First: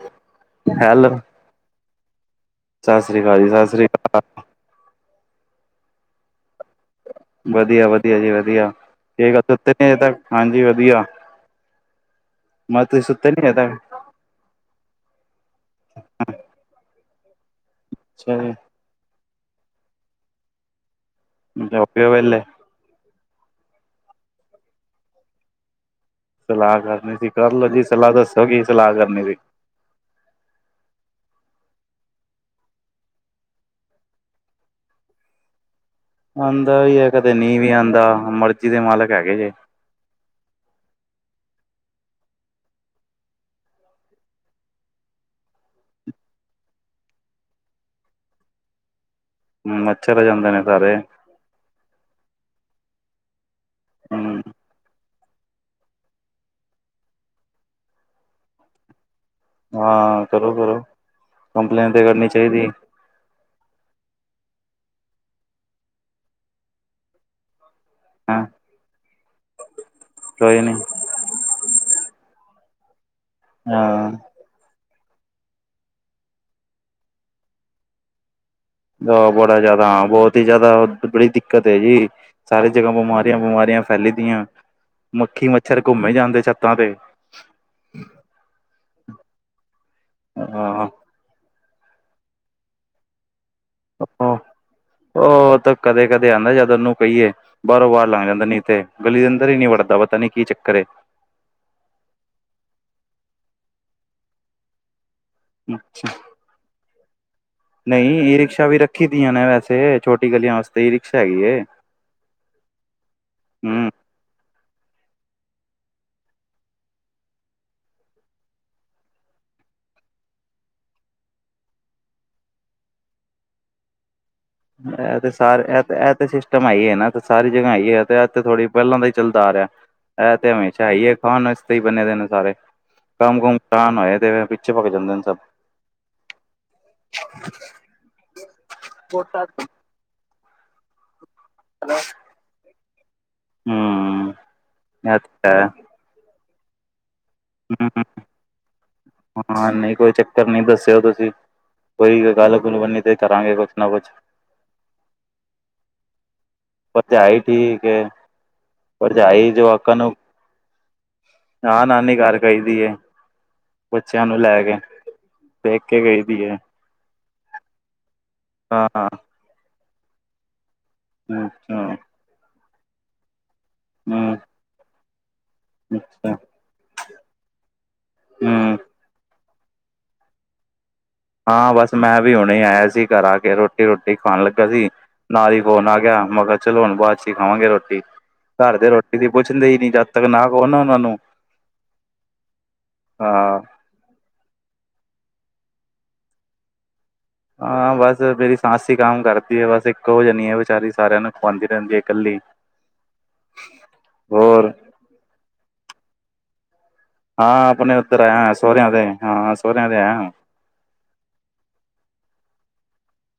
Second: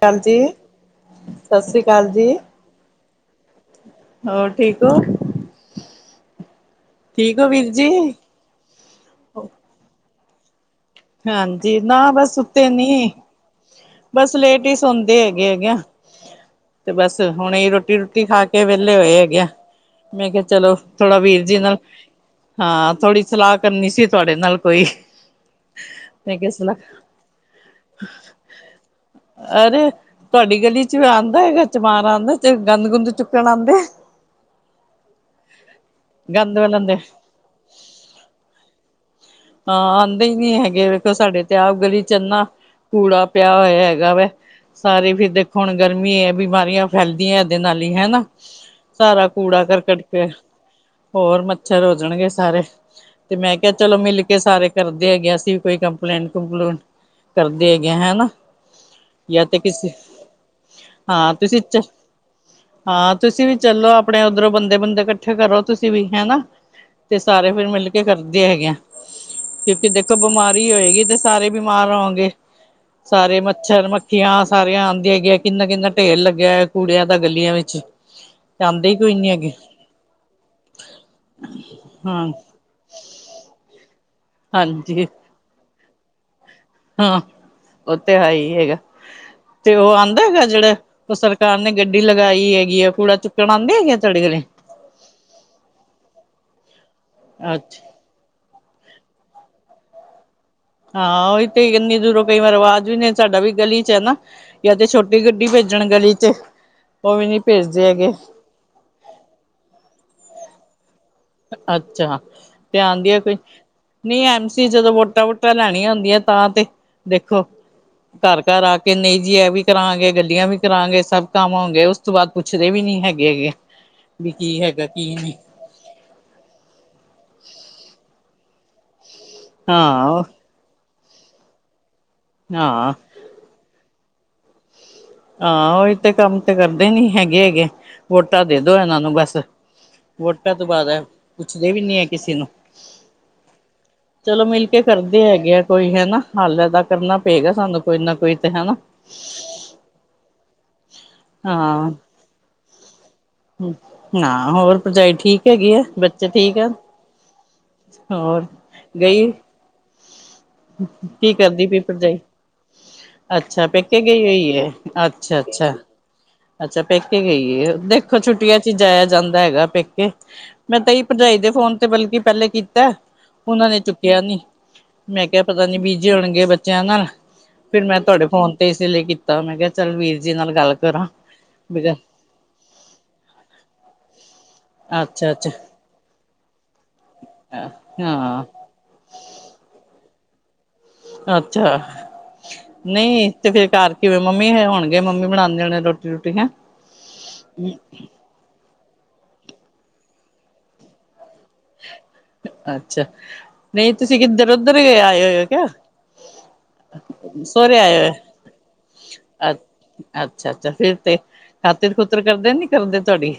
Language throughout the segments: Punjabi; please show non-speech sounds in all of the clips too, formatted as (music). ਕਾਲ ਜੀ, ਹੈਲ ਸਤਿ ਸ੍ਰੀ ਅਕਾਲ ਜੀ। ਸੱਸ੍ਰੀ ਕਾਲ ਜੀ ਸੱਸ੍ਰੀ ਕਾਲ ਹੋਰ ਠੀਕ ਓ ਵਧੀਆਂ-ਵਧੀਆਂ ਜੀ ਵਧੀਆਂ ਕਿ ਗੱਲ ਸੁੱਤੇ ਨੀ ਅਜੇ ਤੱਕ ਹਾਂਜੀ ਵਧੀਆਂ। ਹਾਂਜੀ ਨਾ ਬਸ ਸੋਤੇ ਨੀ (unintelligible) ਬਸ ਲੇਟ ਏ ਸੌਂਦੇ ਹੈਗੇ- ਹੈਗੇ ਆ। ਤੇ ਬਸ ਹੁਣੇ ਰੋਟੀ- ਰੂਟੀ ਅੱਛਾ ਖਾ ਜੀ ਕੇ ਵਿ ਲੇ ਹੋਏ ਹੈਗੇ ਆ ਮੈਂ ਕਿਹਾ ਚਲੋ ਥੋੜ੍ਹਾ ਵੀਰ ਜੀ ਨਾਲ਼ ਹੋ ਗਏ ਵੇਹਲੇ ਹਾਂ ਥੋੜ੍ਹੀ ਸਲਾਹ ਕਰਨੀ ਸੀ ਤੁਹਾਡੇ ਨਾਲ਼ ਕੋਈ। ਮੈਂ ਕਿਹਾ ਸਲਾਹ ਕਰਨੀ ਸੀ ਕਰ ਲਓ ਜੀ ਸਲਾਹ ਦੱਸੋਂ ਕੀ ਸਲਾਹ ਕਰਨੀ ਸੀ? ਅਰੇ ਤੁਹਾਡੀ ਗਲ਼ੀ ਚ ਆਂਦਾ ਹੈਗਾ ਚਮਾਰ ਆਂਦਾ ਤੇ ਗੰਦ- ਗੁੰਦ ਚੁੱਕਣ ਆਂਦੇ (inaudible) ਵਾਲੇ ਆਂਦਾ ਵੀ ਐ ਕਦੇ ਨੀ ਵੀ ਆਂਦਾ ਮਰਜ਼ੀ ਦੇ ਮਾਲਕ ਹੈਗੇ ਜੇ ਹਾਂ ਆਂਦੇ ਹੀ ਨੀ ਹੈਗੇ ਵੇਖੋ ਸਾਡੇ ਤੇ ਆਪ ਗਲ਼ੀ ਇਨ੍ਹਾਂ ਕੂੜਾ ਪਿਆ ਹੋਇਆਂ ਹੈਗਾ ਵਾ ਸਾਰੇ ਫ਼ੇਰ ਦੇਖੋਂ ਹੁਣ ਗਰਮੀ ਹੈ ਬਿਮਾਰੀਆਂ ਫੈਲਦੀਆਂ ਇਹਦੇ ਨਾਲ਼ ਹੀ ਹੈਨਾ ਸਾਰਾ ਕੂੜਾ ਕਰਕਟ ਮੱਛਰ ਹੋ ਫ਼ੇਰ ਜਾਂਦੇ ਨੇ ਸਾਰੇ ਹੋਰ ਮੱਛਰ ਹੋ ਜਾਣਗੇ ਸਾਰੇ ਤੇ ਮੈਂ ਕਿਹਾ ਚਲੋ ਮਿਲ਼ ਕੇ ਹੂੰ ਸਾਰੇ ਕਰਦੇ ਦੇ ਹੈਗੇ ਅਸੀਂ ਕੋਈ ਕੰਪਲੇਂਟ- ਕੋਂਪਲੇਂਟ ਕਰਦੇ ਹੈਗੇ ਹੈਨਾ ਜਾਂ ਤੇ ਕਿਸੇ ਹਾਂ ਕਰੋ ਕਰੋ ਹਾਂ ਤੁਸੀਂ 'ਚ' ਕੰਪਲੇਂਨ ਤੇ ਕਰਨੀ ਚਾਹੀਦੀ ਹਾਂ ਤੁਸੀਂ ਵੀ ਚਲੋ ਆਪਣੇ ਉੱਧਰੋਂ ਬੰਦੇ-ਬੁੰਦੇ ਕੱਠੇ ਕਰੋ ਤੁਸੀਂ ਵੀ ਹੈਨਾ ਤੇ ਸਾਰੇ ਫ਼ਿਰ ਮਿਲ ਕੇ ਹਾਂ ਕਰਦੇ ਹੈਗੇ ਆ ਕਿਉਂਕਿ ਦੇਖੋਂ ਕੋਈ ਬਿਮਾਰੀ ਨੀ ਹੋਏਗੀ ਤੇ ਸਾਰੇ ਬਿਮਾਰ ਹੋਣਗੇ ਸਾਰੇ ਮੱਛਰ ਹਾਂ ਮੱਖੀਆਂ ਸਾਰੀਆਂ ਆਂਦੀ ਹੈਗੀਆਂ ਕਿੰਨਾ-ਕਿੰਨਾ ਢੇਰ ਲੱਗਿਆਂ ਹੋਇਆਂ ਕੂੜਿਆਂ ਦਾ ਗਲੀਆਂ ਵਿੱਚ ਆਉਂਦੇ ਹੀ ਕੋਈ ਨੀ ਓ ਹੈਗੇ ਬੜਾ ਜ਼ਿਆਦਾ ਹਾਂ ਬਹੁਤ ਹੀ ਜ਼ਿਆਦਾ ਬੜੀ ਦਿੱਕਤ ਹੈ ਜੀ ਹਾਂ ਸਾਰੇ ਜਗ੍ਹਾ ਬਿਮਾਰੀਆਂ ਬਿਮਾਰੀਆਂ ਫੈਲ ਫ਼ੈਲਦੀਆਂ ਹਾਂਜੀ ਮੱਖੀ ਮੱਛਰ ਘੁੰਮੇ ਜਾਂਦੇ ਛੱ ਹਾਂ ਉਹ ਤੇ ਹੈ ਈ ਹੈਗਾ ਤੇ ਉਹ ਆਂਦਾ ਹੈਗਾ ਜਿਹੜਾ ਹਾਂ ਸਰਕਾਰ ਨੇ ਗੱਡੀ ਲਗਾਈ ਹੈਗੀ ਆ ਕੂੜਾ ਚੁ ਕਣ ਆਂਦੇ। ਉਹ ਤਾਂ ਕਦੇ-ਕਦੇ ਓਂਦਾ ਜਦੁ ਉਹਨੂੰ ਕਹੀਏ ਅੱਛਾ। ਬਾਰੋਂ- ਵਾਰ ਲੰਘ ਜਾਂਦਾ ਨੀ ਤੇ ਗਲੀ ਦੇ ਅੰਦਰ ਹੀ ਨੀ ਵੜਦਾ ਪਤਾ ਨੀ ਕੀ ਚੱਕਰ ਹੈ। ਹਾਂ ਇਹ ਤੇ ਇੰਨੀ ਦੂਰੋਂ ਕਈ ਵਾਰ ਆਵਾਜ਼ ਵੀ ਨਹੀਂ ਸਾਡਾ ਵੀ ਗਲੀ ਚ ਹੈ ਨਾ ਜਾਂ ਤੇ ਛੋਟ ਛੋਟੀ ਗੱਡੀ ਭੇਜਣ ਗਲੀ ਚ ਉਹ ਵੀ ਨੀ ਭੇਜਦੇ ਹੈਗੇ। ਨਹੀਂ ਈ ਰਿਕਸ਼ਾ ਵੀ ਰ ਰੱਖੀ ਦੀਆਂ ਨੇ ਵੈਸੇ ਛੋਟੀ ਗਲੀਆਂ ਵਾਸਤੇ। ਤੇ ਰਿਕਸ਼ਾ ਹੈਗੀ ਹੈ। ਅੱਛਾ ਤੇ ਆਂਦੀ ਐ ਕੋਈ। ਹੂੰ ਨਹੀਂ ਐਮ ਸੀ ਜਦੋਂ ਵੋਟਾਂ- ਵੋਟਾਂ ਲੈਣੀਆਂ ਹੁੰਦੀਆਂ ਤਾਂ ਤੇ ਦੇਖੋ ਘਰ-ਘਰ ਆ ਕੇ ਨਹੀਂ ਜੀ ਇਹ ਵੀ ਕਰਾਂਗੇ ਗਲੀਆਂ ਵੀ ਕਰਾਂਗੇ ਸਭ ਕੰਮ ਹੋਗੇ। ਉਸ ਤੋਂ ਬਾਅਦ ਪੁੱਛਦੇ ਵੀ ਨੀ ਹੈਗੇ। ਵੀ ਕੀ ਹੈ। ਇਹ ਤੇ ਸਾਰੇ ਇਹ-ਇਹ ਤਾਂ ਸਿਸਟਮ ਆਈ ਹੈ ਨਾ ਸਾਰੀ ਜਗ੍ਹਾ ਆਈ ਹੈ ਤੇ ਇਹ ਥੋੜ੍ਹੀ। ਪਹਿਲਾਂ ਦਾ ਹੀ ਚੱਲਦਾ ਆ ਰਿਹਾ ਹਾਂ ਇਹ ਤੇ ਹਮੇਸ਼ਾ ਹੀ ਹੈ ਖਾਣ ਇਸਤੇ ਹੀ ਬਣੇ ਦੇ ਨੇ ਸਾਰੇ। ਹਾਂ ਕੰਮ-ਕੁੰਮ ਕਰਾ ਨਾ ਇਹਦੇ ਮੈਂ ਪਿੱਛੇ ਵਗ ਜਾਨਾ। ਹਾਂ ਉਹੀ ਤੇ ਕੰਮ ਤੇ ਕਰਦੇ ਨੀ ਹੈਗੇ-ਹੈਗੇ ਵੋਟਾਂ ਦੇ ਦੋ ਇਹਨਾਂ ਨੂੰ ਹੂੰ ਬਸ। ਵੋਟਾਂ ਤੋਂ ਬਾਅਦ ਇਹ ਪੁੱਛਦੇ ਵੀ ਨੀ ਏ ਕਿਸੇ ਨੂੰ। ਚਲੋ ਮਿਲ ਕੇ ਇਹ ਕਰਦੇ ਤੇ ਹੈਗੇ ਆ ਹੈ ਕੋਈ ਹਨਾ। ਹੱਲ, ਇਦਾ ਕਰਨਾ ਪਏਗਾ ਸਾਨੂੰ ਕੋਈ ਨਾ ਕੋਈ ਤੇ ਹਨਾ। ਹੈ ਨਹੀਂ ਕੋਈ ਇਥੇ ਫਿਰ ਨਹੀਂ ਦੱਸ। ਹਾਂ-ਹਾਂ ਬਣੀ ਤੇ ਕਰਾਂਗੇ ਕੁਛ ਨਾ ਕੁਛ ਹੋਰ ਭਰਜਾਈ ਠੀਕ ਹੈਗੀ ਏ ਬ ਅੱਛਾ ਠੀਕ ਆ। ਭਰਜਾਈ ਠੀਕ ਏ, ਹੋਰ ਗਈ ਭਰਜਾਈ ਜਵਾਖਾਂ ਨੂੰ ਕੀ ਕਹਿੰਦੀ ਪਈ ਨਾ ਨਾਨੀ ਭਰਜਾਈ? ਘਰ ਗਈ ਦੀ ਏ ਅੱਛਾ ਪੇਕੇ ਗਈ ਹੋਈ ਹੈ ਅੱਛਾ-ਅੱਛਾ। ਕਿ ਬੇਲੀ ਐ। ਅੱਛਾ, ਪੇਕੇ ਗਈ ਏ ਦੇਖੋ ਛੁੱਟੀਆਂ 'ਚ' ਹਾਂ ਜਾਇਆ ਜਾਂਦਾ ਹੈਗਾ ਪੇਕੇ ਮੈਂ ਤਾਂ ਇਹ ਹੀ ਭਰਜਾਈ ਅੱਛਾ ਦੇ ਫੋਨ ਤੇ ਹੂੰ ਬਲਕਿ ਪਹਿਲੇ ਕੀਤਾ ਉਹਨਾਂ ਨੇ ਚੁੱਕਿਆ ਨੀ। ਮੈਂ ਕਿਹਾ ਪਤਾ ਨੀ ਬੀ, ਜੀ ਅੱਛਾ ਹੋਣਗੇ ਬੱਚਿਆਂ ਨਾਲ ਫ਼ਿਰ ਮੈਂ ਤੁਹਾਡੇ ਫੋਨ ਤੇ ਹੂੰ ਇਸੇ ਲਈ ਕੀਤਾ। ਤਾਂ ਮੈਂ ਕਿਹਾ ਚੱਲ ਵੀਰ ਜੀ ਨਾਲ ਗੱਲ ਕਰਾਂ। ਹਾਂ, ਬਸ ਮੈਂ ਵੀ ਹੁਣੇ ਆਇਆ ਸੀ ਘਰ ਆ ਕੇ ਰੋਟੀ- ਰੋਟੀ ਖਾਣ ਲੱਗਾ ਸੀ ਅੱਛਾ ਅੱਛਾ ਨਾਲ ਹੀ ਫੋਨ ਆ ਗਿਆ। ਮੈਂ ਕਿਹਾ ਚਲੋ ਹੁਣ ਬਾਅਦ 'ਚ' ਹੀ ਖਾਵਾਂਗੇ ਰੋਟੀ ਹਾਂ ਘਰ ਦੇ ਰੋਟੀ ਦੀ ਪੁੱਛਦੇ ਹੀ ਨੀ ਜਦ ਤੱਕ ਨਾ ਕਿਉਂ ਨਾ ਓਹਨਾ ਨੂੰ ਅੱਛਾ, ਨਹੀਂ ਤੇ ਹਾਂ ਫਿਰ ਘਰ ਕਿਵੇਂ, ਮੰਮੀ ਇਹ ਹੋਣਗੇ ਮੰਮੀ ਬਣਾਉਂਦੇ ਹੋਣੇ ਰੋਟੀ-ਰੂਟੀ ਹੈਂ। ਹਾਂ ਬਸ ਮੇਰੀ ਸੱਸ ਹੀ ਕੰਮ ਕਰਦੀ ਹੈ ਬਸ ਇੱਕੋ ਜਣੀ ਏ ਵਿਚਾਰੀ ਸਾਰਿਆਂ ਨੂੰ ਖਵਾਉਂਦੀ ਰਹਿੰਦੀ ਹੈ ਇਕੱਲੀ ਅੱਛਾ, ਨਹੀਂ ਤੁਸੀਂ ਕਿੱਧਰ ਹੋਰ ਉੱਧਰ ਆਏ ਹੋਏ ਹੋ ਕਿਆ? ਹਾਂ ਸੋਹਰੇ ਆਪਣੇ ਆਇਆ ਉੱਧਰ ਸਹੁਰਿਆਂ ਦੇ ਹੋਇਆ ਹਾਂ ਸਹੁਰਿਆਂ ਦੇ ਆਇਆ ਅੱਛਾ-ਅੱਛਾ ਫ਼ਿਰ ਤੇ। ਖਾਤਰ-ਖੁਤਰ ਕਰਦੇ ਨੇ ਕੇ ਨਈ ਕਰਦੇ ਤੁਹਾਡੀ?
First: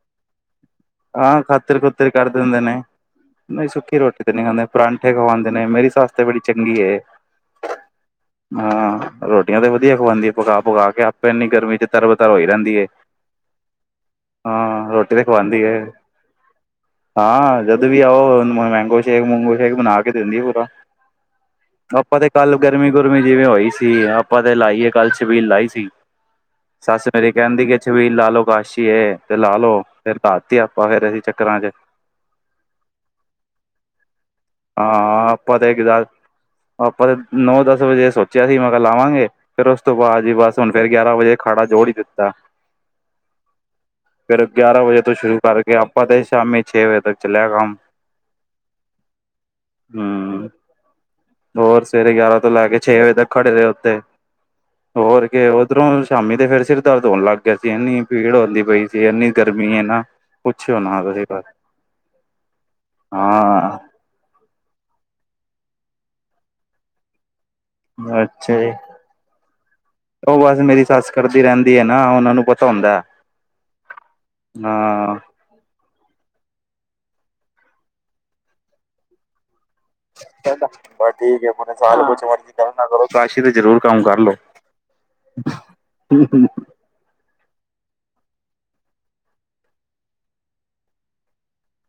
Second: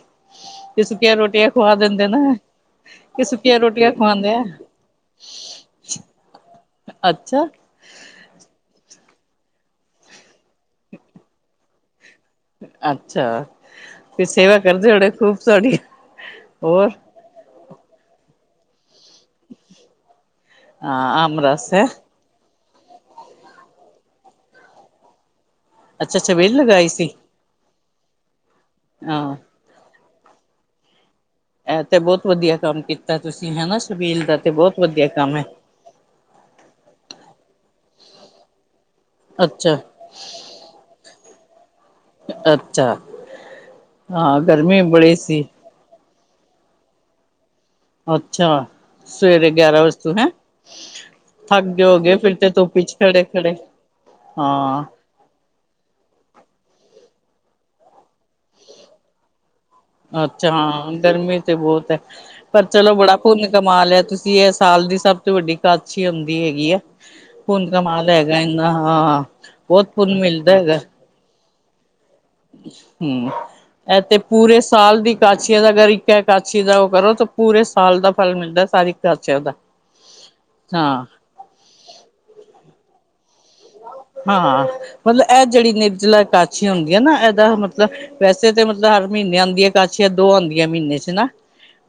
ਤੇ ਸੁੱਕੀਆਂ ਹਾਂ, ਰੋਟੀਆਂ ਖਵਾ ਦਿੰਦੇ ਖਾਤਰ-ਖੁਤਰ ਨਾ ਕਰ ਦਿੰਦੇ ਨੇ। ਕਿ ਸੁੱਕੀਆਂ ਨਹੀਂ ਰੋਟੀਆਂ ਸੁੱਕੀ ਰੋਟੀ ਤੇ ਖਵਾਉਂਦੇ ਆ ਨਹੀਂ ਖਾਂਦੇ ਪਰਾਂਠੇ ਖਵਾਉਂਦੇ ਨੇ ਮੇਰੀ ਸੱਸ ਤੇ ਬੜੀ ਚੰਗੀ ਏ। ਅੱਛਾ ਹਾਂ, ਰੋਟੀਆਂ ਤੇ ਵਧੀਆ ਖਵਾਂਦੀ ਪਕਾ-ਪਕਾ ਕੇ ਆਪੇ ਇੰਨੀ ਗਰਮੀ 'ਚ' ਤਰਬਤਰ ਹੋਈ ਰਹਿੰਦੀ ਏ, ਅੱਛਾ ਫਿਰ ਸੇਵਾ ਕਰਦੇ ਹਾਂ ਹੋਣੇ ਰੋਟੀ ਤਾਂ ਖੂਬ ਖਾਵਾਦੀ ਏ। ਤੁਹਾਡੀ ਹੋਰ। ਹਾਂ, ਜਦੋਂ ਵੀ ਆਓ ਮੈਂਗੋ ਸ਼ੇਕ-ਮੂੰਗੋ ਸ਼ੇਕ ਬਣਾ ਕੇ ਦਿੰਦੀ ਪੂਰਾ। ਆ ਅੰਬ ਰਸ ਹੈ। ਆਪਾਂ ਤੇ ਕੱਲ ਗਰਮੀ, ਗੁਰਮੀ ਜਿਵੇਂ ਹੋਈ ਸੀ ਆਪਾਂ ਤੇ ਲਾਈਏ ਕੱਲ ਛਬੀਲ ਲਾਈ ਸੀ। ਅੱਛਾ ਛਬੀਲ ਲਗਾਈ ਸੱਸ ਸੀ। ਮੇਰੀ ਕਹਿੰਦੀ ਕਿ ਸ਼ਬੀਲ ਲਾਲੋ ਕਾਸ਼ੀ ਏ ਹਾਂ ਤੇ ਲਾਲੋੋ ਫਿਰ ਧਰਤੀ ਆਪਾਂ ਫੇਰ ਅਸੀਂ ਚੱਕਰਾਂ 'ਚ' ਇਹ ਤੇ ਬਹੁਤ ਵਧੀਆ ਕੰਮ ਕੀਤਾ ਤੁਸੀਂ ਹੈਨਾ ਛਬੀਲ ਦਾ ਤੇ ਬਹੁਤ ਵਧੀਆ ਹਾਂ ਕੰਮ ਹੈ। (unintelligible) ਆਪਾਂ ਨੌ-ਦਸ ਵਜੇ ਸੋਚਿਆ ਸੀ ਮੈਂ ਕਿਹਾ ਲਾਵਾਂਗੇ। ਫੇਰ ਅੱਛਾ, ਉਸ ਤੋਂ ਬਾਅਦ ਜੀ ਬਸ ਹੁਣ ਫਿਰ ਹੁਣ ਗਿਆਰਾਂ ਵਜੇ ਖਾੜਾ ਜੋੜ ਹੀ ਦਿੱਤਾ। ਅੱਛਾ! ਹਾਂ ਫਿਰ ਗਰਮੀ ਗਿਆਰਾਂ ਵਜੇ ਤੋਂ ਬੜੀ ਸ਼ੁਰੂ ਸੀ। ਕਰਕੇ ਆਪਾਂ ਤੇ ਸ਼ਾਮੀ ਛੇ ਵਜੇ ਤੱਕ ਚੱਲਿਆ ਕੰਮ ਅੱਛਾ, ਸਵੇਰੇ ਗਿਆਰਾਂ ਵਜੇ ਤੋਂ ਹੈਂ? ਹਮ ਥੱਕ ਹੋਰ ਗਏ ਸਵੇਰੇ ਹੋਗੇ ਫਿਰ ਗਿਆਰਾਂ ਤੇ ਤੋਂ ਲੈ ਧੁੱਪ ਕੇ ਵਿਚ ਛੇ ਵਜੇ ਤੱਕ ਖੜੇ ਖੜੇ-ਖੜੇ ਰਹੇ ਉੱਥੇ ਹਾਂ ਹੋਰ ਫੇਰ ਉਧਰੋਂ ਸ਼ਾਮੀ ਤੇ ਫਿਰ ਸਿਰ ਦਰਦ ਹੋਣ ਲੱਗ ਗਿਆ ਸੀ ਇੰਨੀ ਭੀੜ ਹੁੰਂਦੀ ਪਈ ਸੀ ਇੰਨੀ ਗਰਮੀ ਹੈ ਨਾ ਅੱਛਾ, ਪੁੱਛਿਓ ਹਾਂ ਨਾ ਤੁਸੀਂ ਗਰਮੀ ਬਸ ਤੇ ਬਹੁਤ ਹੈ। ਪਰ ਚਲੋ ਬੜਾ ਪੁੰਨ ਹਾਂ ਕਮਾਲਿਆ ਤੁਸੀਂ ਇਹ ਸਾਲ ਦੀ, ਸਭ ਸਭ ਤੋਂ ਵੱਡੀ ਕਾਛਤੀ ਹੁੰਦੀ ਹੈਗੀ ਆ। ਪੁੰਨ ਕਮਾ ਲਿਆ ਹੈਗਾ ਅੱਛਾ ਇੰਨਾ ਜੀ ਹਾਂ, ਬਹੁਤ ਪੁੰਨ ਉਹ ਮਿਲਦਾ ਬਸ ਹੈਗਾ। ਮੇਰੀ ਸੱਸ ਕਰਦੀ ਰਹਿੰਦੀ ਆ ਨਾ ਉਹਨਾਂ ਨੂੰ ਪਤਾ ਹੁੰਦਾ ਹਮ, ਇਹ ਤੇ ਪੂਰੇ ਸਾਲ ਹਾਂ ਦੀ ਕਾਛ ਕਾਛੀਆਂ ਦਾ ਅਗਰ ਇੱਕ ਹੈ ਕਾਛੀ ਦਾ ਉਹ ਕਰੋ, ਤਾਂ ਪੂਰੇ ਸਾਲ ਦਾ ਫਲ ਮਿਲਦਾ ਸਾਰੀ ਕਾਸ਼ੀਆਂ ਦਾ। ਹਾਂ। ਬਸ ਠੀਕ ਹੈ ਮਤਲਬ ਸਾਲ ਵਿੱਚ ਕੁਝ ਕਰੋ ਨਾ ਕਰੋ, ਕਾਛੀ ਹਾਂ ਮਤਲਬ ਇਹ ਜਿਹੜੀ ਨਿਰਜਲਾ ਕਾਛਤੀ ਹੁੰਦੀ ਨਾ, ਇਹਦਾ ਮਤਲਬ ਵੈਸੇ ਤਾਂ ਮਤਲਬ ਹਰ ਮਹੀਨੇ ਆਉਂਦੀ ਕਾਛੀਆਂ ਦੋ ਆਉਂਦੀਆਂ ਮਹੀਨੇ 'ਚ' ਹਨਾ।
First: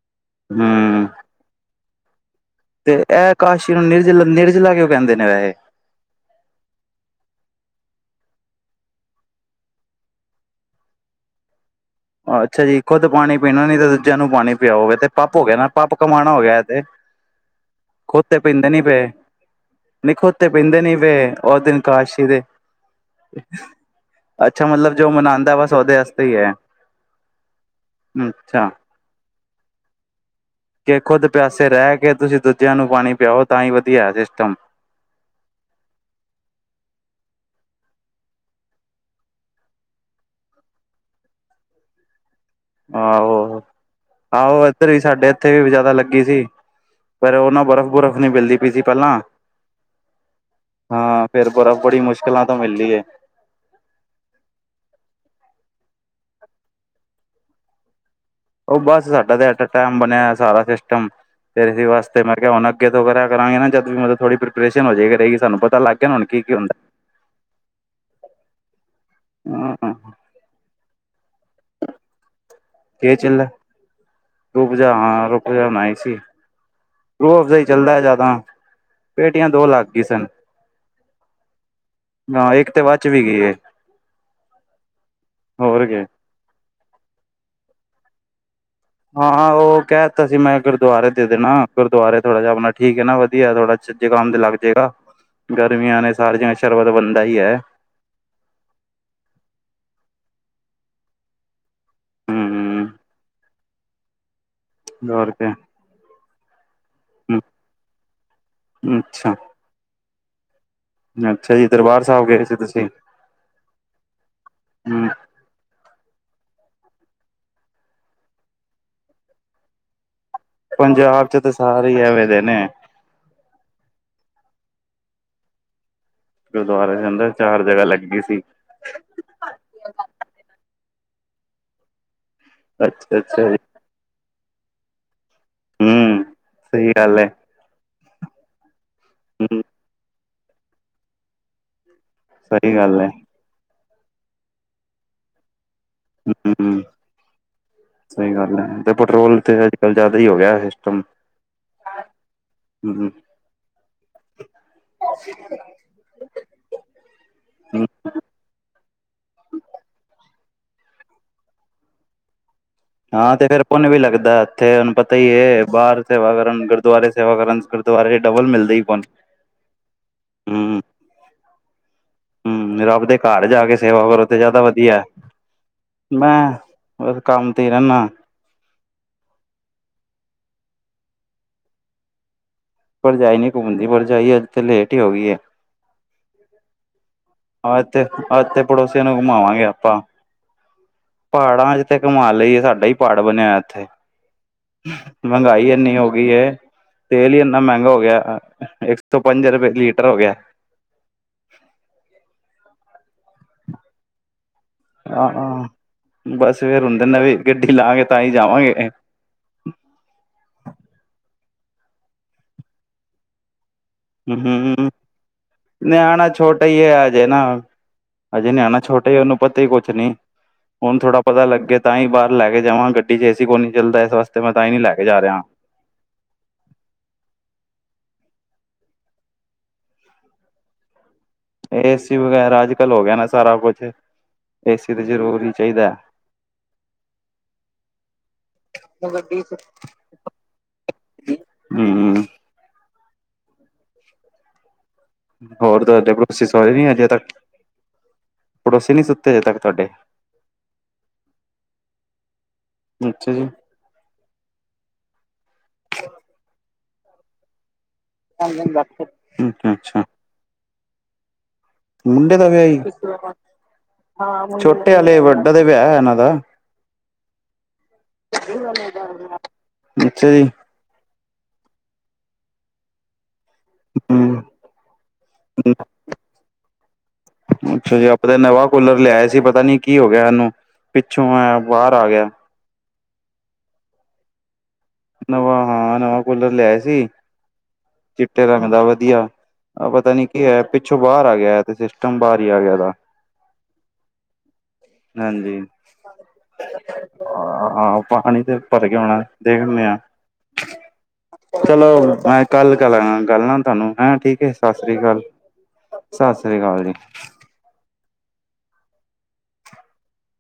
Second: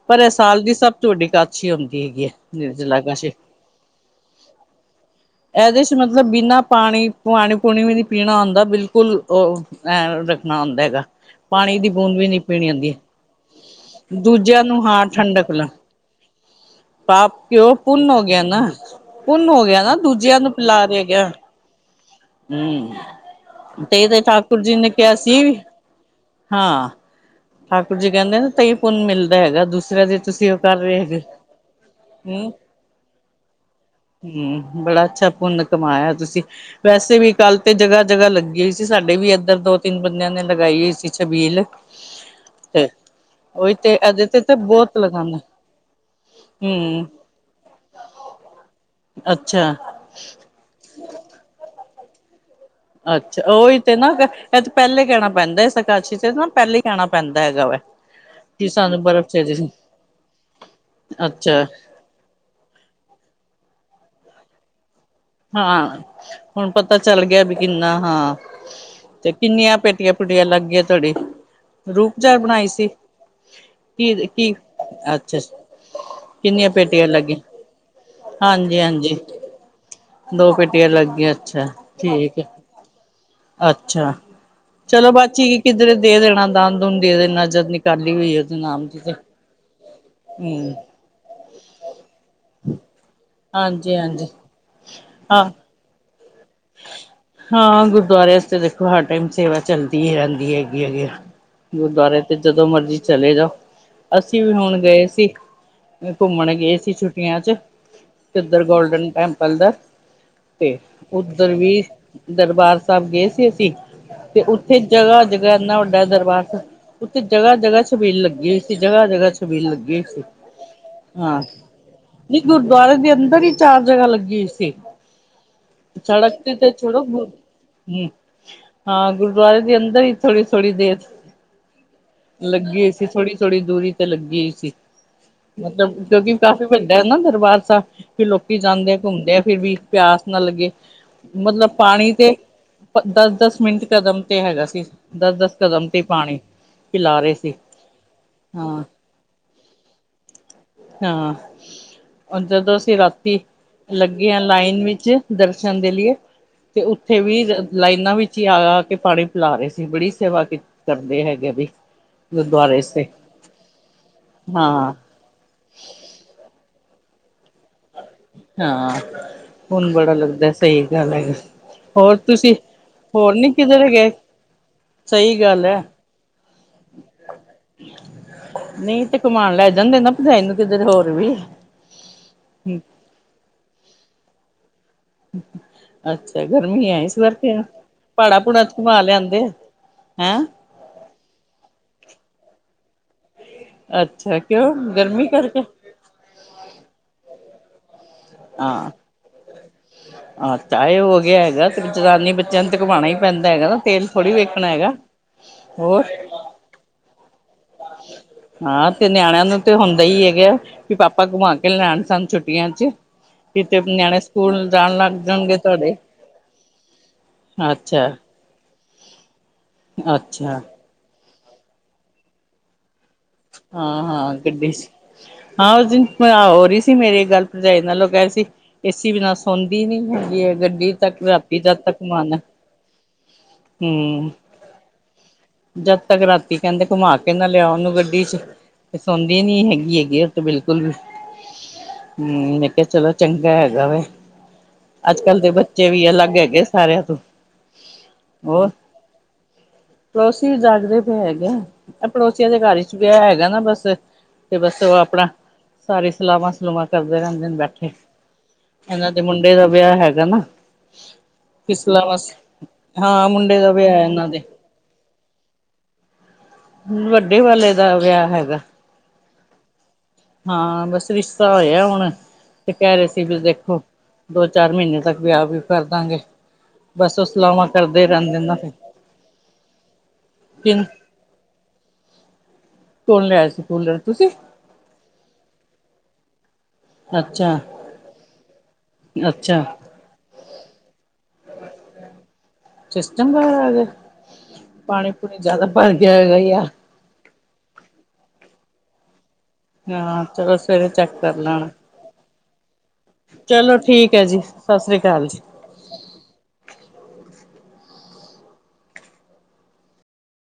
ਪਰ ਇਹ ਸਾਲ ਸਭ ਹੂੰ ਵੱਡੀ ਕਾਛੀ ਹੁੰਦੀ ਹੈਗੀ ਹੈ। ਤੇ ਇਹ ਕਾਛੀ ਨੂੰ ਨਿਰਜਲਾ, ਨਿਰਜਲਾ ਕਿਉਂ ਕਹਿੰਦੇ ਨੇ ਵੈਸੇ? ਇਹਦੇ ਚ ਮਤਲਬ ਬਿਨਾਂ ਪਾਣੀ, ਪਾਣੀ- ਪੂਣੀ ਵੀ ਨੀ ਪੀਣਾ ਹੁੰਦਾ, ਬਿਲਕੁਲ ਉਹ ਏ ਰੱਖਣਾ ਹੁੰਦਾ ਗਾ। ਅ ਅੱਛਾ ਜੀ, ਖੁਦ ਪਾਣੀ ਪੀਣਾ ਨੀ ਤੇ ਦੂਜਿਆਂ ਨੂੰ ਪਾਣੀ ਨੂੰ ਪਿਆਓ, ਇਹ ਹਾਂ ਤੇ ਪੱਪ ਹੋ ਠੰਡਕ ਗਿਆ ਲ ਨਾ, ਪੱਪ ਕਮਾਉਣਾ ਹੋ ਗਿਆ ਇਹ ਤੇ। ਪਾਪ ਕਿਓ, ਪੁੰਨ ਹੋ ਖੁਦ ਤੇ ਗਿਆ ਨਾ, ਪੀਂਦੇ ਨੀ ਪਏ ਪੁੰਨ ਹੋ ਗਿਆ ਨਾ, ਨਹੀਂ ਖੁਦ ਦੂਜਿਆਂ ਤੇ ਨੂੰ ਪੀਂਦੇ ਪਿਲਾਰਾ ਨੀ ਰਹੇ ਹੇਗੈ ਗਿਆ। ਪਏ ਉਸ ਦਿਨ ਕਾਸ਼ੀ ਦੇ ਹਮ, ਤੇ ਇਹੇ ਦੇ ਠਾਕੁਰ ਅੱਛਾ ਜੀ ਨੇ ਮਤਲਬ ਜੋ ਕਿਹਾ ਸੀ, ਮਨਾਉਂਦਾ ਬਸ ਉਹਦੇ ਵਾਸਤੇ ਹੀ ਹੈ ਹਾਂ ਠਾਕੁਰ ਜੀ ਕਹਿੰਦੇ ਅੱਛਾ ਤੇ ਪੁੰਨ ਮਿਲਦਾ ਹੈਗਾ, ਦੂਸਰਿਆਂ ਦੇ ਤੁਸੀਂ ਕਰ ਰਹੇ ਕਿ ਹੈਗੇ ਖੁਦ ਪਿਆਸੇ ਰਹਿ ਕੇ, ਤੁਸੀਂ ਹਮ ਦੂਜਿਆਂ ਨੂੰ ਪਾਣੀ ਪਿਆਓ ਤਾਂ ਹੀ ਵਧੀਆ ਸਿਸਟਮ। ਹਮ ਬੜਾ ਅੱਛਾ ਪੁੰਨ ਕਮਾਇਆ ਤੁਸੀਂ। ਵੈਸੇ ਵੀ ਕੱਲ ਤੇ ਜਗ੍ਹਾ- ਜਗ੍ਹਾ ਲੱਗੀ ਹੋਈ ਸੀ, ਸਾਡੇ ਵੀ ਇੱਧਰ ਦੋ, ਤਿੰਨ ਬੰਦਿਆਂ ਨੇ ਲਗਾਈ ਹੋਈ ਸੀ, ਛਬੀਲ। ਤੇ ਆਹੋ, ਉਹੀ ਤੇ ਇਹਦੇ ਤੇ ਤਾਂ ਆਹੋ ਇੱਧਰ ਬਹੁਤ ਵੀ ਸਾਡੇ ਲਗਾਉਂਦਾ ਇੱਥੇ ਵੀ ਜ਼ਿਆਦਾ ਲੱਗੀ ਸੀ। ਹਮ। ਪਰ ਉਹ ਨਾ, ਬਰਫ਼- ਬੁਰਫ਼ ਨਹੀਂ ਮਿਲਦੀ ਪਈ ਸੀ, ਪਹਿਲਾਂ ਅੱਛਾ। ਹਾਂ, ਫਿਰ ਬਰਫ਼ ਬੜੀ ਮੁਸ਼ਕਿਲਾਂ ਤੋਂ ਮਿਲਦੀ ਹੈ। ਅੱਛਾ ਓਹੀ ਤੇ ਨਾ, ਇਹ ਤੇ ਪਹਿਲੇ ਕਹਿਣਾ ਪੈਂਦਾ ਹੈ, ਇਸ ਆਕਾਸ਼ੀ ਤੇ ਨਾ ਪਹਿਲੇ ਹੀ ਕਹਿਣਾ ਪੈਂਦਾ, ਹੈਗਾ ਵਾ। ਹ (inaudible) ਉਹ ਬੱਸ ਸਾਡਾ ਤੇ ਐਟ- ਟਾਈਮ ਬਣਿਆ ਸਾਰਾ ਸਿਸਟਮ, ਅੱਛਾ ਫਿਰ ਅਸੀਂ ਬਸ ਤੇ ਮੈਂ ਕਿਹਾ ਹੁਣ ਅੱਗੇ ਤੋਂ ਕਰਿਆ ਕਰਾਂਗੇ, ਜਦ ਵੀ ਥੋੜੀ ਪ੍ਰੀਪਰੇੇਸ਼ਨ ਹੋ ਜਾਇਆ ਕਰੇਗੀ, ਸਾਨੂੰ ਪਤਾ ਲੱਗ ਹਾਂ ਗਿਆ ਹੁਣ ਕੀ ਹੁੰਦਾ। ਪਤਾ ਚੱਲ ਗਿਆ ਵੀ ਕਿੰਨਾ ਹਾਂ, ਤੇ ਹੁੰਦਾ ਕਿੰਨੀਆਂ ਹਾਂ ਪੇਟੀਆਂ- ਪੂਟੀਆਂ ਲੱਗ ਗਈਆਂ ਤੁਹਾਡੀ? ਰੂਪ ਚਾਹ ਬਣਾਈ ਸੀ? ਕੀ ਚੱਲੇ, ਕੀ ਕੀ ਰੁਕ ਜਾ, ਹਾਂ ਅੱਛਾ ਰੁਕ ਜਾ, ਬਨਾਈ ਸੀ। ਕਿੰਨੀਆਂ ਪੇਟੀਆਂ ਲੱਗੀ ਰੂ-ਆਫ ਜਾਈ ਚੱਲਦਾ ਜ਼ਿਆਦਾ, ਹਾਂਜੀ ਹਾਂਜੀ ਪੇਟੀਆਂ ਦੋ ਲੱਗ ਗਈਆਂ। ਦੋ ਪੇਟੀਆਂ ਲੱਗ ਗਈਆਂ, ਅੱਛਾ ਠੀਕ। ਹੈ ਹਾਂ ਇੱਕ ਤੇ ਬਚ ਵੀ ਗਈ ਏ। ਅੱਛਾ, ਚਲੋ ਭਾਜੀ ਹੋਰ ਕਿੱਧਰੇ ਕੇ ਦੇ ਦੇਣਾ ਸੀ। ਦਾਨ-ਦੂਨ ਦੇਣਾ, ਨਜ਼ਰ ਨ ਕਰੀ ਹੋਈ ਉਹਦੇ ਨਾਮ ਦੀ ਤੇ ਹਾਂ ਉਹ ਕਹਿ ਦਿੱਤਾ ਸੀ। ਮੈਂ ਹਮ ਗੁਰਦਆਰੇ ਦੇ ਦੇਣਾ। ਗੁਰਦੁਆਰੇ ਥੋੜਾ ਜਿਹਾ ਆਪਣਾ ਠੀਕ ਹੈ ਨਾ ਵਧੀਆ ਥੋੜਾ ਅੱਛੇ, ਹਾਂਜੀ ਅੱਛੇ ਹਾਂਜੀ ਕੰਮ ਤੇ ਲੱਗ ਜਾਏਗਾ, ਹਾਂ ਗਰਮੀਆਂ ਨੇ ਸਾਰ ਹਾਂ ਗੁਰਦੁਆਰਿਆਂ ਤੇ ਦੇਖੋ, ਹਰ ਟਾਈਮ ਸੇਵਾ ਚੱਲਦੀ ਹੀ ਰਹਿੰਦੀ ਹੈ ਹੈਗੀ-ਹੈਗੀ। ਗੁਰਦੁਆਰੇ ਤੇ ਜਦੋਂ ਹੂੰ ਮਰਜ਼ੀ ਚਲੇ ਜਾਓ। ਅਸੀਂ ਵੀ ਹੁਣ ਗਏ ਸੀ। ਹੋਰ ਕਿਆ ਘੁੰਮਣ ਗਏ ਸੀ ਛੁੱਟੀਆਂ 'ਚ ਕਿੱਧਰ ਗੋਲਡਨ ਅੱਛਾ ਟੈਂਪਲ ਦਾ। ਤੇ ਉੱਧਰ ਅੱਛਾ ਜੀ ਵੀ ਦਰਬਾਰ ਸਾਹਿਬ ਗਏ ਸੀ ਦਰਬਾਰ ਤੁਸੀਂ ਸਾਹਿਬ ਗਏ ਅਸੀਂ ਤੇ ਉੱਥੇ ਹੂੰ ਜਗ੍ਹਾ-ਜਗ੍ਹਾ ਇੰਨਾ ਵੱਡਾ ਦਰਬਾਰ ਸੀ। ਉੱਥੇ ਜਗ੍ਹਾ-ਜਗ੍ਹਾ ਛਬੀਲ ਲੱਗੀ ਹੋਈ ਸੀ, ਜਗ੍ਹਾ ਜਗਾ ਛਬੀਲ ਲੱਗੀ ਹੋਈ ਸੀ। ਪੰਜਾਬ ਚ ਹਾਂ, ਤਾਂ ਸਾਰੇ ਹੀ ਐਵੇਂ ਨਹੀਂ ਦੇ ਨੇ ਗੁਰਦੁਆਰੇ ਦੇ ਅੰਦਰ ਹੀ ਚਾਰ ਜਗ੍ਹਾ ਲੱਗੀ ਹੋਈ ਸੀ। ਸੜਕ ਤੇ ਤਾਂ ਛੋੜ ਗੁਰਦੁਆਰੇ ਕ ਦੇ ਬ ਅੰਦਰ ਚਾਰ ਜਗ੍ਹਾ ਹਮ ਲੱਗੀ ਸੀ ਹਾਂ, ਗੁਰਦੁਆਰੇ ਦੇ ਅੰਦਰ ਹੀ ਥੋੜੀ-ਥੋੜ੍ਹੀ ਦੇਰ ਲੱਗੀ ਹੋਈ ਸੀ, ਅੱਛਾ ਅੱਛਾ ਜੀ ਥੋੜੀ-ਥੋੜੀ ਦੂਰੀ ਤੇ ਲੱਗੀ ਹੋਈ ਸੀ। ਮਤਲਬ ਹੂੰ ਕਿਉਂਕਿ ਕਾਫ਼ੀ ਸਹੀ ਵੱਡਾ ਹੈ ਨਾ ਗੱਲ ਦਰਬਾਰ ਸਾਹਿਬ, ਫ ਲੋਕੀ ਜਾਂਦੇ ਆ ਘੁੰਮਦੇ ਆ ਫਿਰਰ ਹੂੰ ਵੀ ਪਿਆਸ ਨਾ ਲੱਗੇ। ਮਤਲਬ ਪਾਣੀ ਤੇ ਸਹੀ ਗੱਲ ਹੈ ਦੱਸ-ਦੱਸ ਮਿੰਟ ਕਦਮ ਤੇ ਹੈਗਾ ਸੀ। ਦੱਸ-ਦੱਸ ਕਦਮ ਤੇ ਪਾਣੀ, ਹੂੰ ਪਿਲਾ ਰਹੇ ਸੀ, ਸਹੀ ਗੱਲ ਹੈ ਹਾਂ ਤੇ ਪੈਟਰੋਲ ਤੇ ਅੱਜ-ਕੱਲ੍ਹ ਜ਼ਿਆਦਾ ਹੀ ਹੋ ਗਿਆ। ਸਿਸਟਮ ਹਾਂ। ਜਦੋਂ ਅਸੀਂ ਹੂੰ ਰਾਤੀ, ਲੱਗੇ ਆ ਲਾਈਨ ਵਿੱਚ, ਦਰਸ਼ਨ ਦੇ ਲਈਏ ਤੇ ਉੱਥੇ ਵੀ ਲਾਈਨਾਂ ਵਿੱਚ ਹੀ ਆ-ਆ ਕੇ ਪਾਣੀ ਪਿਲਾ ਰਹੇ ਸੀ। ਬੜੀ ਸੇਵਾ ਕੀਤੀ। ਕਰਦੇ ਹੈਗੇ ਵੀ ਗੁਰਦੁਆਰੇ ਹਾਂ ਤੇ ਫੇਰ ਭੁੰਨ ਵੀ ਲੱਗਦਾ। ਇੱਥੇ ਹਾਂ ਹੁਣ ਪਤਾ ਹੀ ਹੈ ਬਾਹਰ ਸੇਵਾ ਕਰਨ, ਗੁਰਦੁਆਰੇ ਸੇਵਾ ਕਰਨ ਦੁਆਰੇ 'ਚ' ਡਬਲ ਮਿਲਦੇ ਹੀ ਹਾਂ, ਪੁੰਨ ਪੁੰਨ ਬੜਾ ਲੱਗਦਾ ਹੂੰ ਸਹੀ ਗੱਲ ਹੈਗਾ ਹੋਰ ਤੁਸੀਂ ਹੂੰ ਰੱਬ ਦੇ ਹੋਰ ਘਰ ਨੀ ਜਾ ਕੇ ਕਿੱਧਰੇ ਸੇਵਾ ਗਏ। ਕਰੋ ਤੇ ਜ਼ਿਆਦਾ ਵਧੀਆ ਸਹੀ ਗੱਲ ਏ। ਮੈਂ, ਉਸ ਕੰਮ ਤੇ ਹੀ ਰਹਿਣਾ ਨਹੀਂ ਤੇ ਕਮਾਨ ਲੈ ਜਾਂਦੇ ਨਾ, ਪਜਾਈ ਨੂੰ ਕਿਧਰੇ ਹੋਰ ਵੀ ਪਰਜਾਈ ਨੀ ਘੁੰਮਦੀ, ਪਰਜਾਈ ਅੱਜ ਤੇ ਲੇਟ ਹੀ ਹੋ ਗਈ ਹੈ। ਅੱਛਾ, ਗਰਮੀ ਐ, ਇਸ ਵਾਰ ਆਹ, ਇੱਥੇ-ਇੱਥੇ ਪੜੋਸੀਆਂ ਨੂੰ ਘੁਮਾਵਾਂਗੇ ਆਪਾਂ ਹੈਂ ਪਹਾੜਾ 'ਚ' ਤਾ ਕਮਾਲ ਲਈਏ, ਸਾਡਾ ਹੀ ਪਹਾੜ ਬਣਿਆ ਇੱਥੇ ਅੱਛਾ ਕਿਉਂ? ਗਰਮੀ ਕਰਕੇ ਮਹਿੰਗਾਈ ਇੰਨੀ ਹੋ ਗਈ ਏ। ਤੇਲ ਹੀ ਇੰਨਾ ਮਹਿੰਗਾ ਹੋ ਗਿਆ। ਇੱਕ ਸੌ ਪੰਜ ਰੁਪਏ ਲੀ ਅੱਛਾ, ਇਹ ਹੋ ਗਿਆ ਹੈਗਾ ਤੇ ਜਨਾਨੀ ਬੱਚਿਆਂ ਨੂੰ ਤੇ ਘੁਮਾਉਣਾ ਹੀ ਪੈਂਦਾ ਹੈਗਾ ਨਾ ਤੇਲ ਥੋੜ੍ਹੀ ਵੇਖਣਾ ਹੈਗਾ ਆਹਹ, ਹੋਰ ਬੱਸ ਫਿਰ ਹੁਣਦੇ ਨੇ ਵੀ ਗੱਡੀ ਲਾਗੇ ਤਾਂ ਹੀ ਜਾਵਾਂਗੇ। ਹਾਂ ਤੇ ਨਿਆਣਿਆਂ ਨੂੰ ਤੇ ਹੁੰਦਾ ਹੀ ਹੈਗਾ ਵੀ, ਪਾਪਾ ਘੁੰਮਾ ਕੇ ਲੈਣ ਸਾਨੂੰ ਛੁੱਟੀਆਂ 'ਚ' ਕਿਤੇ ਨਿਆਣੇ ਸਕੂਲ ਹੂੰ ਜਾਣ ਲੱਗ ਜਾਣਗੇ ਤੁਹਾਡੇ ਨਿਆਣਾ ਛੋਟਾ ਹੀ ਹੈ ਹਜੇ ਨਾ ਅੱਛਾ। ਹਜੇ ਨਿਆਣਾ ਛੋਟੇ ਹੀ ਉਹਨੂੰ ਪਤਾ ਹੀ ਕੁਛ ਨੀ ਅੱਛਾ ਹੁਣ ਥੋੜਾ ਪਤਾ ਲੱਗੇ ਤਾਂ ਹੀ ਬਾਹਰ ਲੈ ਕੇ ਜਾਵਾਂਗੇ ਗੱਡੀ 'ਚ' ਏ ਸੀ ਕੋ ਨੀ ਚੱਲਦਾ। ਹਾਂ ਇਸ ਹਾਂ ਵੱਸ ਮੈਂ ਤਾਂ ਗੱਡੀ ਨੀ ਚ ਲੈ ਕੇ ਜਾ ਰਿਹਾ। ਹਾਂ ਉਸ ਦਿਨ, ਹੋ ਰਹੀ ਸੀ। ਮੇਰੀ ਗੱਲ ਭਰਜਾਈ ਨਾਲੋਂ ਕਹਿ ਰਹੇ ਸੀ ਏਸੀ ਬਿਨਾਂ ਸੌਦੀ ਨੀ ਹੁੰਦੀ ਹੈ ਗੱਡੀ ਤੱਕ ਰਾ ਜਦ ਤੱਕ ਏਸੀ ਮਾਨ ਵਗੈਰਾ ਅੱਜ ਕੱਲ ਹੋ ਗਿਆ ਨਾ ਸਾਰਾ ਕੁਛ ਹਮ ਏਸੀ ਤੇ ਜ਼ਰੂਰੀ ਚਾਹੀ ਜਦ ਤੱਕ ਰਾਤੀ ਕਹਿੰਦੇ ਘੁੰਮਾ ਕੇ ਨਾ ਲਿਆ ਉਹਨੂੰ ਗੱਡੀ 'ਚ' ਤੇ ਸੌਦੇ ਨੀ ਹੈਗੀ ਹੈਗੇ ਉਹ ਤੇ ਬਿਲਕੁਲ ਵੀ ਹਮ, ਮੈਂ ਕਿਹਾ ਚਲੋ ਚੰਗਾ ਹੈਗਾ ਵੇ। ਅੱਜ-ਕੱਲ੍ਹ ਦੇ ਹੋਰ ਬੱਚੇ ਵੀ ਤੁਹਾਡੇ ਅਲੱਗ ਪੜੋਸੀ ਹੈਗੇ ਸੋਏ ਨੀ ਸਾਰਿਆਂ ਅਜੇ ਤੋਂ ਤੱਕ ਹੋਰ ਪੜੋਸੀ ਨੀਂ ਸੁੱਤੇ ਅਜੇ ਤੱਕ ਤੁਹਾਡੇ। ਪੜੋਸੀ ਵੀ ਜਾਗਦੇ ਪਏ ਹੈਗੇ ਆ, ਇਹ ਪੜੋਸੀਆਂ ਦੇ ਘਰ ਚ ਵਿ ਅੱਛਾ ਹੈਗਾ ਜੀ ਨਾ ਬੱਸ ਤੇ ਬੱਸ ਉਹ ਆਪਣਾ, ' (inaudible) ' ਸਾਰੀ ਸਲਾਵਾਂ-ਸਲੂਵਾਂ ਕਰਦੇ ਰਹਿੰਦੇ ਨੇ ਬੈਠੇ ਇਹਨਾਂ ਦੇ ਮੁੰਡੇ ਦਾ ਅੱਛਾ ਵਿਆਹ ਅੱਛਾ ਹੈਗਾ ਨਾ। ਇਸਲਾ ਮਸ ਮੁੰਡੇ ਦਾ ਵਿਆਹ ਹੀ ਹਾਂ ਮੁੰਡੇ ਦਾ ਵਿਆਹ ਆ ਇਹਨਾਂ ਦੇ। ਤੇ ਨਾਲੇ ਵੱਡਾ ਤੇ ਵਿਆਹਾ‌ ਆ ਇਹਨਾਂ ਦਾ ਵੱਡੇ ਵਾਲੇ ਦਾ ਵਿਆਹ ਹੈਗਾ। ਦਾ (unintelligible) ਅੱਛਾ ਜੀ ਹਾਂ ਬਸ ਰਿਸ਼ਤਾ ਹੋਇਆ ਹੁਣ। ਤੇ ਕਹਿ ਰਹੇ ਸੀ ਵੀ ਦੇਖੋ। ਹਮ ਦੋ -ਚਾਰ ਮਹੀਨੇ ਤੱਕ ਵਿਆਹ ਵਹੁ ਕਰਦਾਂਗੇ। ਅੱਛਾ ਜੀ ਆਪਾਂ ਤਾਂ ਨਾ ਨਵਾਂ ਫਿਰ ਕੂਲਰ ਲਿਆਏ ਸੀ ਪਤਾ ਨੀ ਕੀ ਹੋ ਗਿਆ। ਇਹ ਨੂੰ ਕਿਨ ਪਿੱਛੋਂ ਆਇਆ ਬਾਹਰ ਆ ਗਿਆ। ਕੌਣ ਲਿਆਇਆ ਸੀ ਕੂਲਰ ਤੁਸੀਂ। ਨਵਾਂ ਹਾਂ ਨਵਾਂ ਕੂਲਰ ਲਿਆਇਆ ਸੀ। ਜੀ ਅੱਛਾ ਚਿੱਟੇ ਰੰਗਦਾ ਵਧੀਆ ਅੱਛਾ ਆਹ ਪਤਾ ਨੀ ਕੀ ਹੋਇਆ ਪਿੱਛੋਂ ਬਾਹਰ ਆ ਗਿਆ। ਤੇ ਸਿਸਟਮ ਬਾਹਰ ਹੀ ਆ ਗਿਆ। ਦਾ ਸਿਸਟਮ ਬਹਾਰ ਆ ਗਿਆ। ਪਾਣੀ ਪੂਣੀ ਹਾਂਜੀ ਜਿਆਦਾ ਭਰ ਗਿਆ ਹੋਏ ਗਾ ਯਰ। ਹਾਂ ਪਾਣੀ ਤੇ ਭਰ ਗਿਆ ਹੋਣਾ ਦੇਖ ਹਾਂ ਚਲੋ ਸਵੇਰੇ ਚੈੱਕ ਕਰ (unintelligible) ਲੈਣਾ ਚਲੋ ਮੈਂ ਕੱਲ ਕਰਾਂਗਾ ਗੱਲ ਆ ਤੁਹਾਨੂੰ ਹੈਂ ਠੀਕ ਏ। ਸਾਸਰੀ ਕਾਲ ਜੀ ਸਸਰੀਕਾਲ ਜੀ।